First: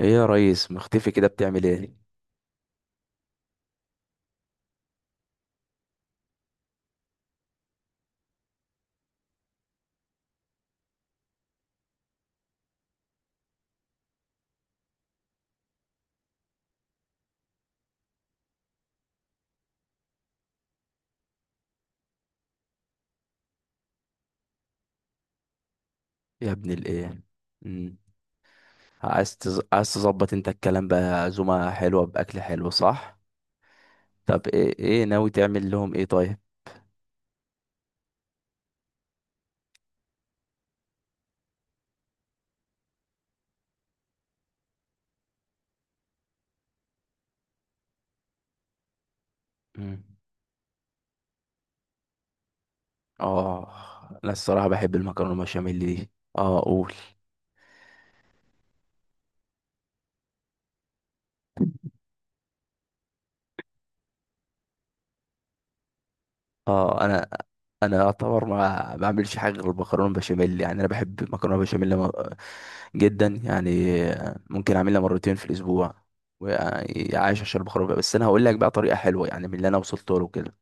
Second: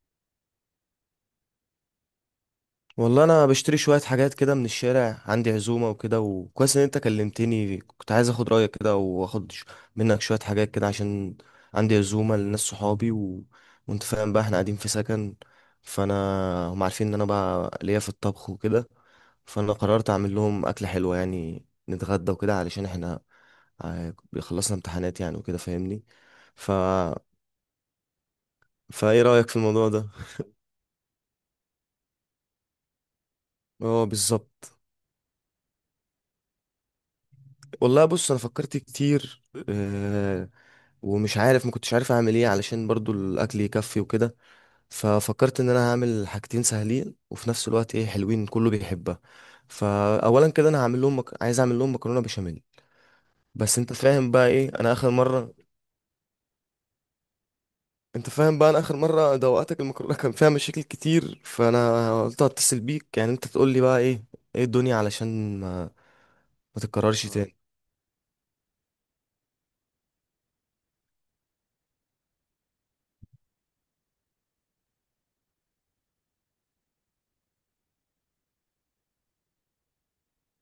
ايه يا ريس، مختفي كده، بتعمل ايه والله انا بشتري شويه حاجات كده من الشارع، عندي عزومه وكده. وكويس ان انت كلمتني، كنت عايز اخد رايك كده واخد منك شويه حاجات كده عشان عندي عزومه لناس صحابي وانت فاهم بقى احنا قاعدين في سكن، فانا هم عارفين ان انا بقى ليا في الطبخ وكده. فانا قررت اعمل لهم اكله حلوه يعني نتغدى وكده علشان احنا ع- خلصنا امتحانات يعني وكده فاهمني. يا ابن ف الايه؟ امم فايه رايك في الموضوع عايز ده؟ تظبط انت الكلام بقى، عزومه حلوه، باكل حلو، صح؟ اه طب بالظبط. ايه ناوي تعمل لهم ايه طيب؟ والله بص انا فكرت كتير، آه، ومش عارف ما كنتش عارف اعمل ايه علشان برضو الاكل يكفي وكده. ففكرت ان انا هعمل حاجتين سهلين وفي نفس الوقت ايه حلوين كله بيحبها. امم فاولا كده انا عايز اعمل لهم مكرونه بشاميل. اه. بس انت فاهم انا بقى الصراحه ايه انا بحب اخر المكرونه مره. بشاميل دي. اه، قول. انت فاهم بقى انا اخر مره دوقتك المكرونه كان فيها مشاكل كتير، فانا قلت هتصل بيك يعني انت تقول لي بقى ايه ايه الدنيا علشان ما اه، تتكررش انا تاني. انا اعتبر ما بعملش حاجه غير المكرونه بشاميل، يعني انا بحب المكرونه بشاميل جدا يعني. ممكن اعملها مرتين في الاسبوع وعايش عشان المكرونه، بس انا هقول لك بقى طريقه حلوه يعني من اللي انا وصلت له كده.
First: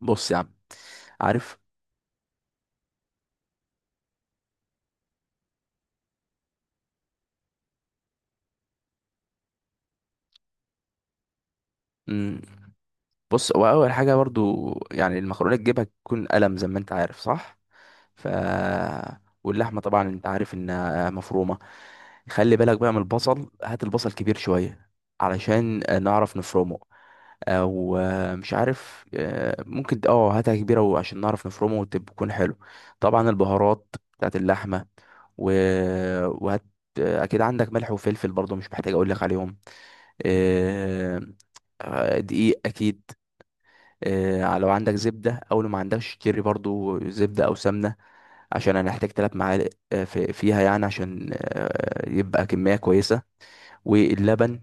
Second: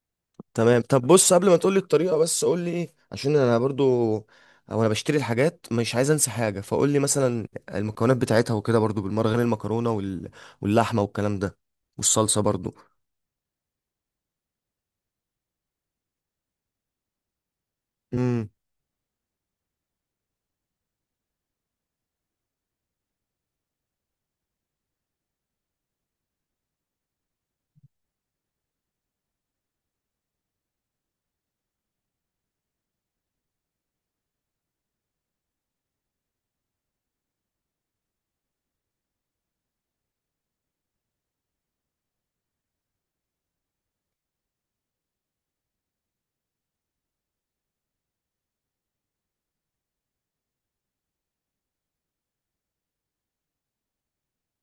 بص يا عم، تمام، طب بص قبل ما عارف. تقولي الطريقة، بس قولي ايه عشان انا برضو او انا بشتري الحاجات مش عايز انسى حاجة، فقولي مثلا المكونات بتاعتها وكده برضو بالمرة غير المكرونة واللحمة والكلام ده، مم. والصلصة برضو. بص، هو اول حاجه برضو يعني المكرونه تجيبها تكون قلم زي ما انت عارف، صح؟ ف امم. واللحمه طبعا انت عارف انها مفرومه. خلي بالك بقى من البصل، هات البصل كبير شويه علشان نعرف نفرمه. او مش عارف، ممكن اه هاتها كبيره وعشان نعرف نفرمه وتكون حلو. طبعا البهارات بتاعت اللحمه و... وهات، اكيد عندك ملح وفلفل برضو، مش محتاج اقول لك عليهم. آه، دقيق اكيد. لو عندك زبدة او لو ما عندكش اشتري برضو زبدة او سمنة، عشان هنحتاج 3 معالق فيها يعني، عشان يبقى كمية كويسة. واللبن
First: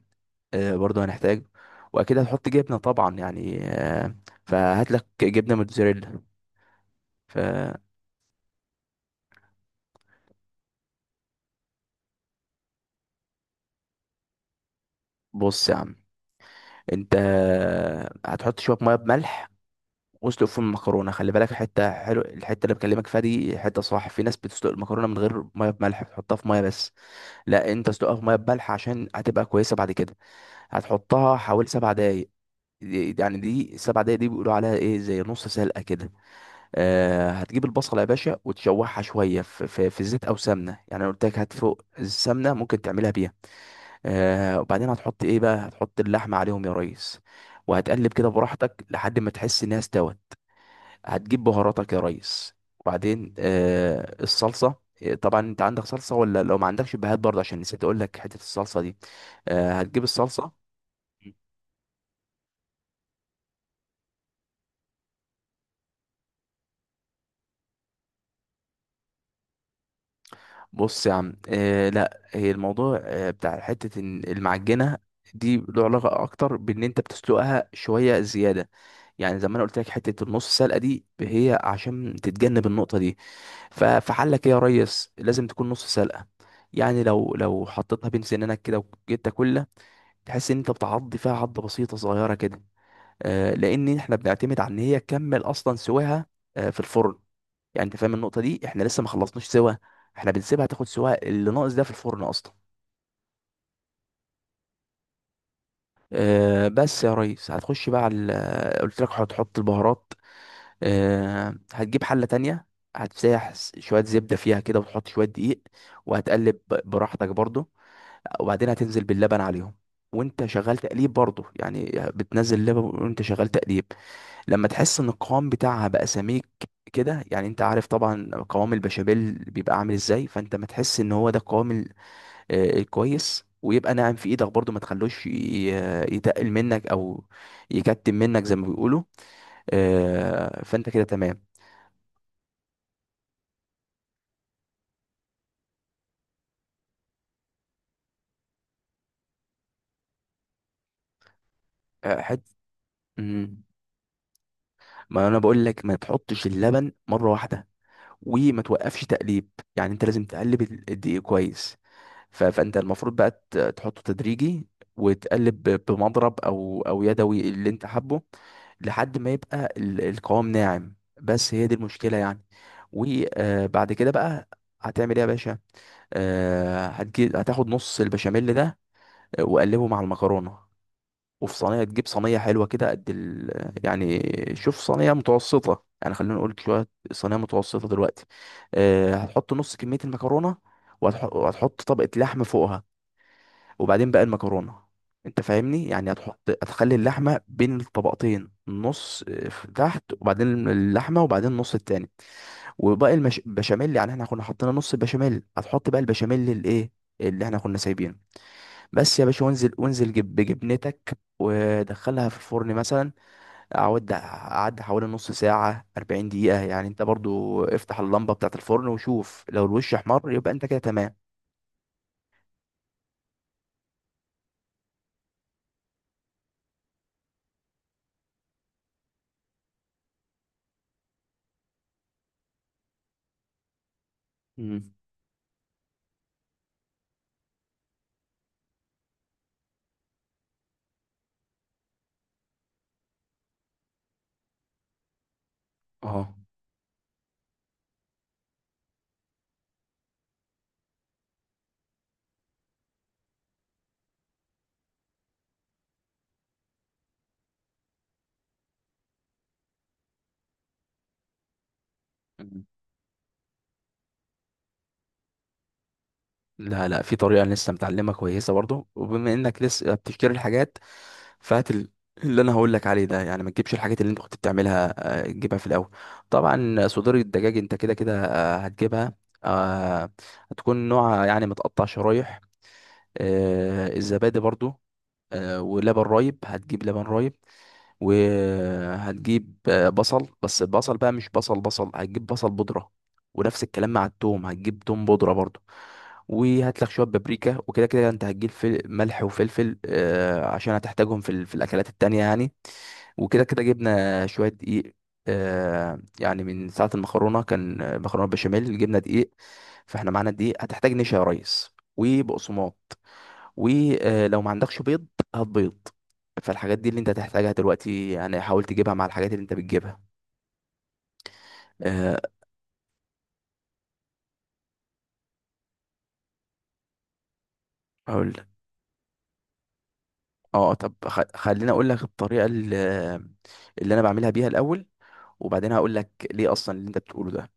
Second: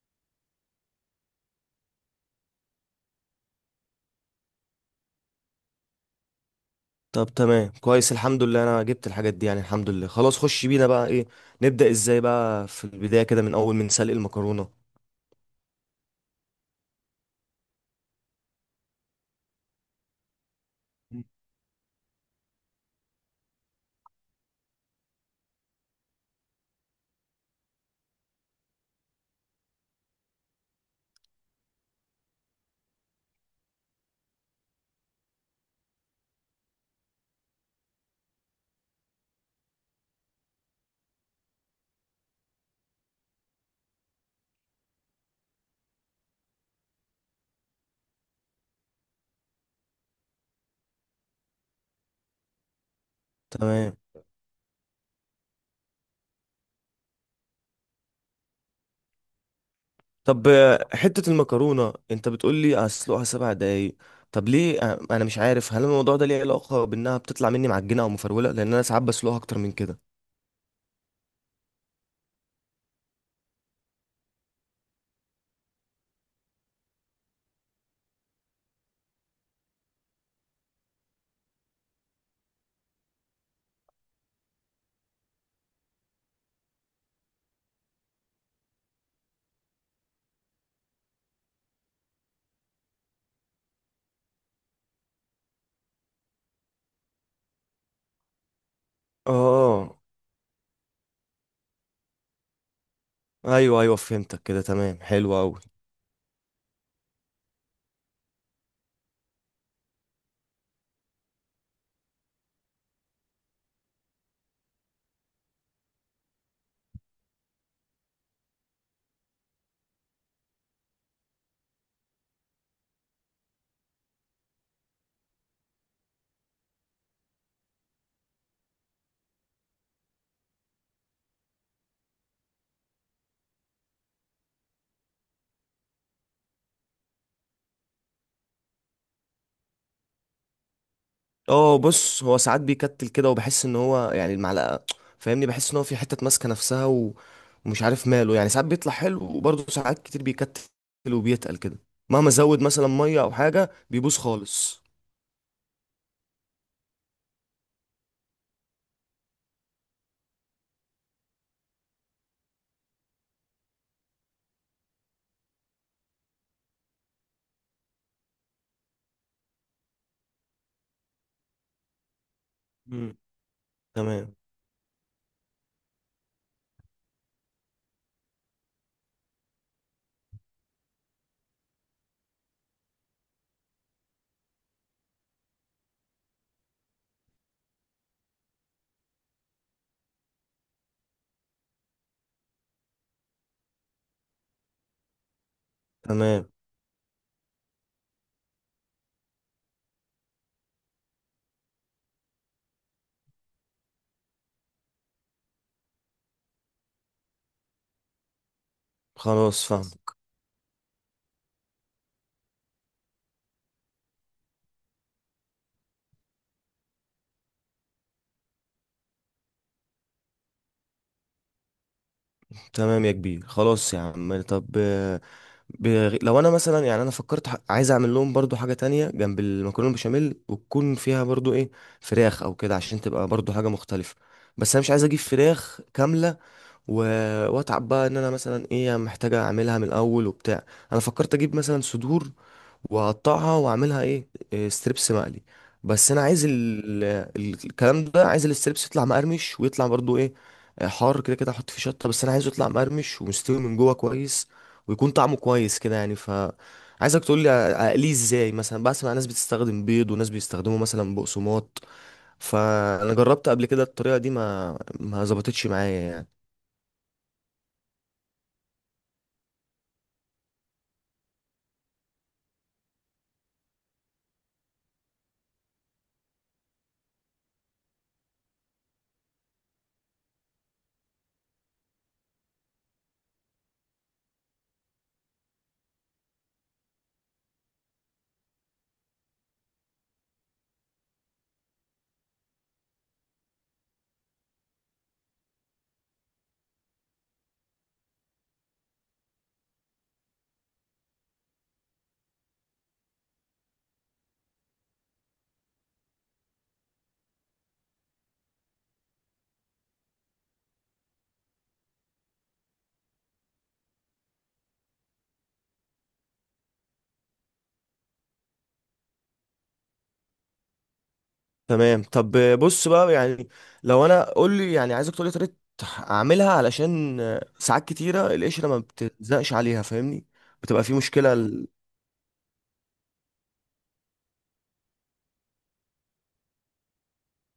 برضو هنحتاج. واكيد هتحط جبنة طبعا يعني، فهات لك جبنة موتزاريلا. طب تمام فبص كويس، الحمد لله انا جبت الحاجات دي يعني، الحمد لله خلاص. خش بينا بقى ايه، نبدأ ازاي بقى في البداية كده من اول من سلق المكرونة. يا عم، انت هتحط شوية مية بملح واسلق فيهم المكرونه. خلي بالك حته حلو، الحته اللي بكلمك فيها دي حته صح. في ناس بتسلق المكرونه من غير ميه بملح، بتحطها في ميه بس. لا، انت اسلقها في ميه بملح عشان هتبقى كويسه بعد كده. هتحطها حوالي 7 دقايق. دي السبع دقايق دي بيقولوا عليها ايه زي نص سلقه كده. آه، هتجيب البصله يا باشا وتشوحها شويه في زيت او سمنه، يعني أنا قلت لك هات فوق السمنه ممكن تعملها بيها. آه، وبعدين هتحط ايه بقى، هتحط اللحمه عليهم يا ريس، وهتقلب كده براحتك لحد ما تحس انها استوت. هتجيب بهاراتك يا ريس، وبعدين تمام، آه الصلصه. طبعا انت عندك صلصه، ولا لو ما عندكش بهات برضه عشان نسيت اقول لك حته الصلصه دي. آه، هتجيب طب الصلصه. حتة المكرونة انت بتقول لي اسلقها 7 دقايق، طب ليه؟ انا مش عارف هل الموضوع ده ليه علاقة بانها بتطلع مني معجنة او مفرولة، لان انا ساعات بسلقها اكتر من كده. بص يا عم، آه لا، هي الموضوع آه بتاع حته إن المعجنه دي له علاقه اكتر بان انت بتسلقها شويه زياده. يعني زي ما انا قلت لك حته النص سلقه دي هي عشان تتجنب النقطه دي. فحلك ايه يا ريس، لازم تكون نص سلقه. يعني لو حطيتها بين سنانك كده وجيت تاكلها، تحس ان انت بتعض فيها عضه بسيطه صغيره كده. لان احنا بنعتمد على ان هي تكمل اصلا سواها في الفرن. يعني انت فاهم النقطه دي، احنا لسه ما خلصناش سوا، اه. احنا بنسيبها تاخد سوا اللي ناقص ده في الفرن اصلا. ايوه ايوه فهمتك كده، تمام حلو قوي. بس يا ريس هتخش بقى على قلت لك هتحط البهارات. هتجيب حله تانية، هتسيح شويه زبده فيها كده وتحط شويه دقيق، وهتقلب براحتك برضو. وبعدين هتنزل باللبن عليهم وانت شغال تقليب برضو، يعني بتنزل لبن وانت شغال تقليب. لما تحس ان القوام بتاعها بقى سميك كده، يعني انت عارف طبعا قوام البشاميل بيبقى عامل ازاي، فانت ما تحس ان هو ده القوام الكويس، ويبقى ناعم في ايدك برضو، ما تخلوش يتقل منك او يكتم منك زي ما بيقولوا. فانت كده تمام. اه بص هو ساعات بيكتل كده، وبحس ان هو يعني المعلقة فاهمني، بحس ان هو في حتة ماسكة نفسها ومش عارف ماله يعني. ساعات بيطلع حلو وبرضه ساعات كتير بيكتل وبيتقل كده، آه، مهما حت ازود مثلا مية او مم. حاجة بيبوظ خالص. ما انا بقول لك، ما تحطش اللبن مره واحده وما توقفش تقليب، يعني انت لازم تقلب الدقيق كويس. فانت المفروض بقى تحطه تدريجي وتقلب بمضرب او يدوي اللي انت حابه لحد ما يبقى القوام ناعم. بس هي دي المشكلة يعني. مم. وبعد كده تمام. بقى هتعمل ايه يا باشا؟ آه، هتجيب هتاخد نص البشاميل ده وقلبه مع المكرونة. وفي صينية، تجيب صينية حلوة كده قد يعني شوف صينية متوسطة، يعني خلينا نقول شوية صينية متوسطة دلوقتي. هتحط نص كمية المكرونة، وهتحط طبقة لحم فوقها، وبعدين بقى المكرونة. انت فاهمني يعني، تمام هتخلي اللحمة بين الطبقتين، نص في تحت، وبعدين اللحمة، وبعدين النص التاني. وباقي البشاميل يعني احنا كنا حطينا نص البشاميل، هتحط بقى البشاميل الايه اللي احنا كنا سايبينه. بس يا باشا، خلاص وانزل فاهم. وانزل جب بجبنتك ودخلها في الفرن مثلا. اقعد اعد حوالي نص ساعة، 40 دقيقة يعني. انت برضو افتح اللمبة بتاعة الفرن وشوف، لو الوش احمر يبقى انت كده تمام. تمام يا كبير، خلاص يا عم. طب لو انا مثلا يعني انا فكرت عايز اعمل لهم برضو حاجه تانية جنب المكرونه البشاميل وتكون فيها برضو ايه، فراخ او كده عشان تبقى برضو حاجه مختلفه. بس انا مش مم. عايز اجيب فراخ كامله و... واتعب بقى ان انا مثلا ايه محتاجه اعملها من الاول وبتاع. انا فكرت اجيب مثلا صدور وهقطعها واعملها ايه، ستريبس مقلي. بس انا اه. عايز ال- الكلام ده، عايز الستريبس يطلع مقرمش ويطلع برضو ايه، حار كده كده احط فيه شطه، بس انا عايزه يطلع مقرمش ومستوي من جوه كويس، ويكون طعمه كويس كده يعني. عايزك تقول لي اقليه ازاي، مثلا بسمع ناس بتستخدم بيض وناس بيستخدموا مثلا بقسماط، فانا جربت قبل كده الطريقه دي ما ظبطتش معايا يعني. لا لا، في طريقة أنا لسه متعلمها كويسة برضو، وبما انك لسه بتفتكر الحاجات فهات اللي انا هقول لك عليه ده، يعني ما تجيبش الحاجات اللي انت كنت بتعملها، تجيبها في الاول. طبعا صدور الدجاج انت كده كده هتجيبها. آه، هتكون نوعها يعني متقطع شرايح. الزبادي برضو. ولبن رايب، هتجيب لبن رايب. وهتجيب بصل، بس البصل بقى مش بصل، هتجيب بصل بودرة. ونفس الكلام مع التوم، هتجيب توم بودرة برضو. وهات لك شوية بابريكا. وكده كده انت هتجيب ملح وفلفل عشان هتحتاجهم في الأكلات التانية يعني. وكده كده جبنا شوية دقيق، يعني من ساعة المكرونة كان مكرونة بشاميل، جبنا دقيق. فاحنا معانا دقيق. هتحتاج نشا يا ريس وبقسماط. ولو ما عندكش بيض، هات بيض. فالحاجات دي اللي انت هتحتاجها دلوقتي يعني، حاول تجيبها مع الحاجات اللي انت بتجيبها. تمام، آه، طب بص بقى يعني، لو انا قول لي يعني عايزك تقول لي طريقه اعملها علشان ساعات كتيره اقول لك. القشره ما بتلزقش عليها فاهمني، اه، بتبقى طب في مشكله خليني اقول لك الطريقه اللي انا بعملها بيها الاول، وبعدين هقول لك ليه اصلا اللي انت بتقوله ده.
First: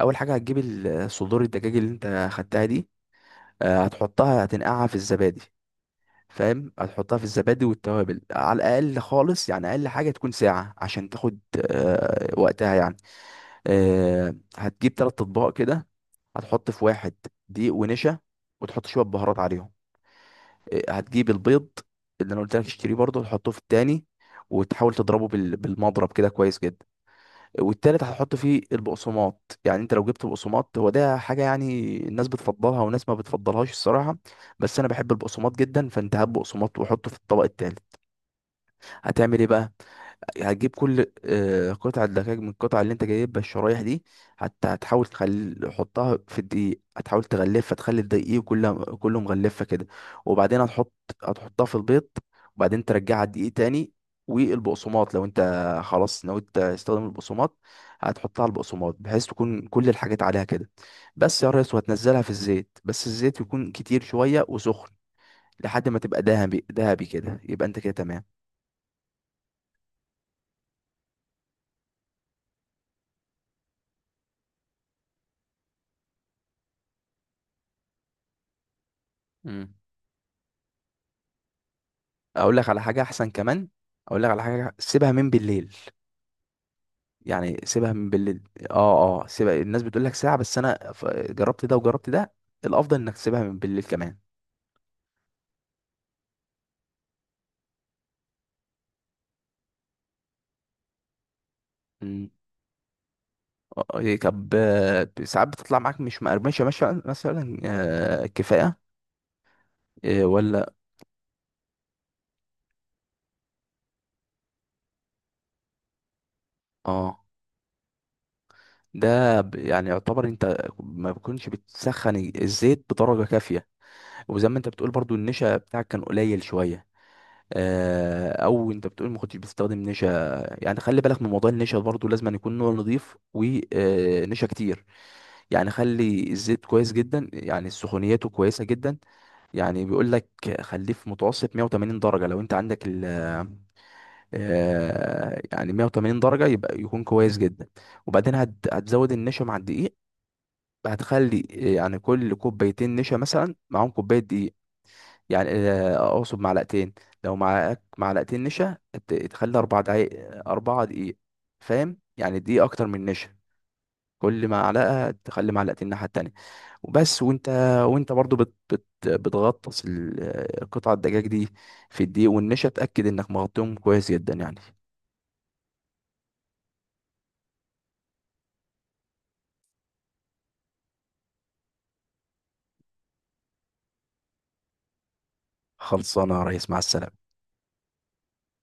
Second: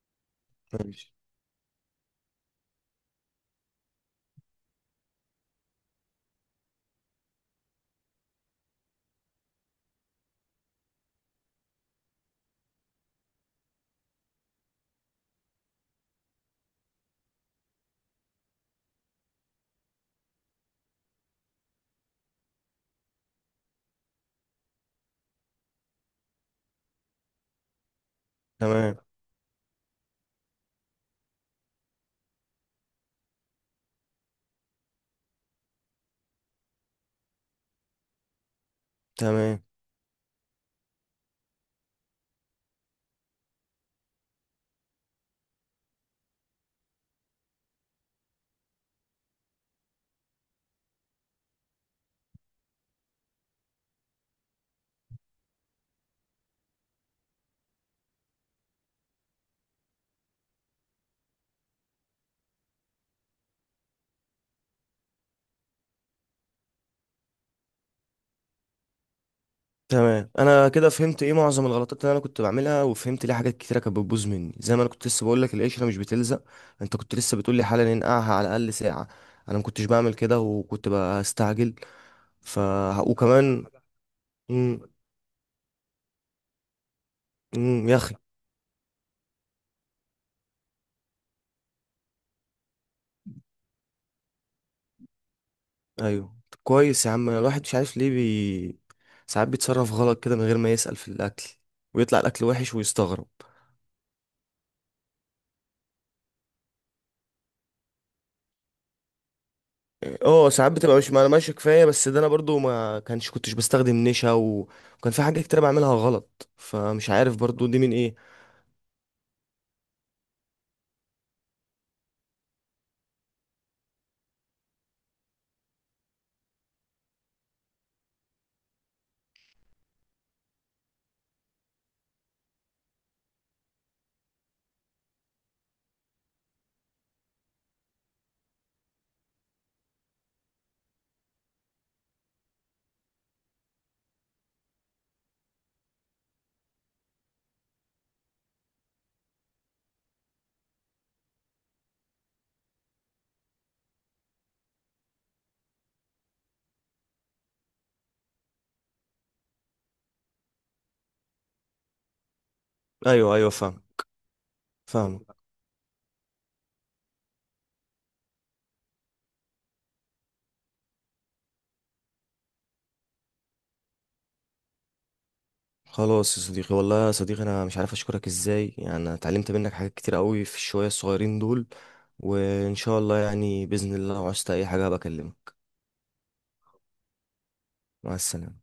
اول حاجه هتجيب ماشي. صدور الدجاج اللي انت خدتها دي. آه، هتحطها هتنقعها في الزبادي. فاهم، هتحطها في الزبادي والتوابل على الاقل، خالص يعني، اقل حاجه تكون ساعه عشان تاخد وقتها يعني. هتجيب 3 اطباق كده. هتحط في واحد دقيق ونشا، وتحط شويه بهارات عليهم. هتجيب البيض اللي انا قلت لك اشتريه برضه، تحطه في التاني، وتحاول تضربه بالمضرب كده كويس جدا. والتالت هتحط فيه تمام. البقسماط. يعني انت لو جبت بقسماط، هو ده حاجه يعني الناس بتفضلها وناس ما بتفضلهاش الصراحه، بس انا بحب البقسماط جدا. فانت هات بقسماط وحطه في الطبق التالت. هتعمل ايه تمام. بقى؟ هتجيب كل قطعة دجاج من القطعة اللي انت جايبها الشرايح دي. حتى حطها في الدقيق، هتحاول تغلفها تخلي الدقيق كله مغلفة كده. وبعدين هتحطها في البيض، وبعدين ترجعها الدقيق تاني والبقسماط. لو انت خلاص ناوي تستخدم البقسماط، هتحطها على البقسماط بحيث تكون كل الحاجات عليها كده. بس يا ريس، وهتنزلها في الزيت، بس الزيت يكون كتير شوية وسخن، لحد ما تبقى دهبي دهبي كده يبقى انت كده تمام. تمام انا كده فهمت ايه معظم الغلطات اللي انا كنت بعملها، وفهمت ليه حاجات كتيره كانت بتبوظ مني، زي ما انا كنت لسه بقول لك القشره مش بتلزق. انت كنت لسه بتقول لي حالا ننقعها على الاقل ساعه، انا ما مم. كنتش بعمل كده وكنت بستعجل. اقول ف لك على حاجه احسن وكمان. كمان. اقول لك على حاجه، امم. سيبها من بالليل، يعني إمم، سيبها يا من بالليل. اه اه، سيبها. الناس بتقول لك ساعه، بس انا جربت ده وجربت ده، الافضل انك تسيبها من بالليل كمان. ايوه. طب كويس يا عم، الواحد مش عارف ليه ساعات بيتصرف غلط كده من غير ما يسأل في الاكل، ويطلع مم. الاكل وحش ويستغرب. طب ساعات بتطلع معاك مش مقرمشه مثلا كفايه اه ساعات ولا؟ بتبقى مش معلومة ماشية كفاية، بس ده انا برضو ما كانش كنتش بستخدم نشا وكان في حاجات كتير بعملها غلط، فمش اه. عارف برضو دي من ايه. يعني يعتبر انت ما بتكونش بتسخن الزيت بدرجه كافيه. وزي ما انت بتقول برضو، النشا بتاعك كان قليل شويه. او انت بتقول ما كنتش بتستخدم نشا. يعني خلي بالك من موضوع النشا برضو، لازم أن يكون نوع نظيف ونشا كتير. يعني خلي الزيت كويس جدا، يعني سخونيته كويسه جدا. يعني بيقول لك خليه في متوسط 180 درجه، لو انت عندك ال يعني 180 درجه يبقى يكون كويس جدا. وبعدين هتزود النشا مع الدقيق. هتخلي يعني كل كوبايتين نشا مثلا معاهم كوبايه دقيق. يعني اقصد معلقتين. لو معاك معلقتين نشا، تخلي 4 دقايق. اربعة دقيق فاهم، يعني دقيقة اكتر من نشا. ايوه ايوه فاهم. كل معلقة فاهم. تخلي معلقتين الناحية التانية. وبس. وانت برضو بت بت بتغطس قطع الدجاج دي في الدقيق والنشا. اتأكد انك مغطيهم كويس جدا يعني. خلاص يا صديقي، والله يا صديقي انا مش عارف اشكرك ازاي يعني، انا اتعلمت منك حاجات كتير قوي في الشوية الصغيرين دول. وان شاء الله يعني بإذن الله لو عوزت اي حاجة بكلمك. خلصانة يا ريس، مع السلامة. مع السلامة.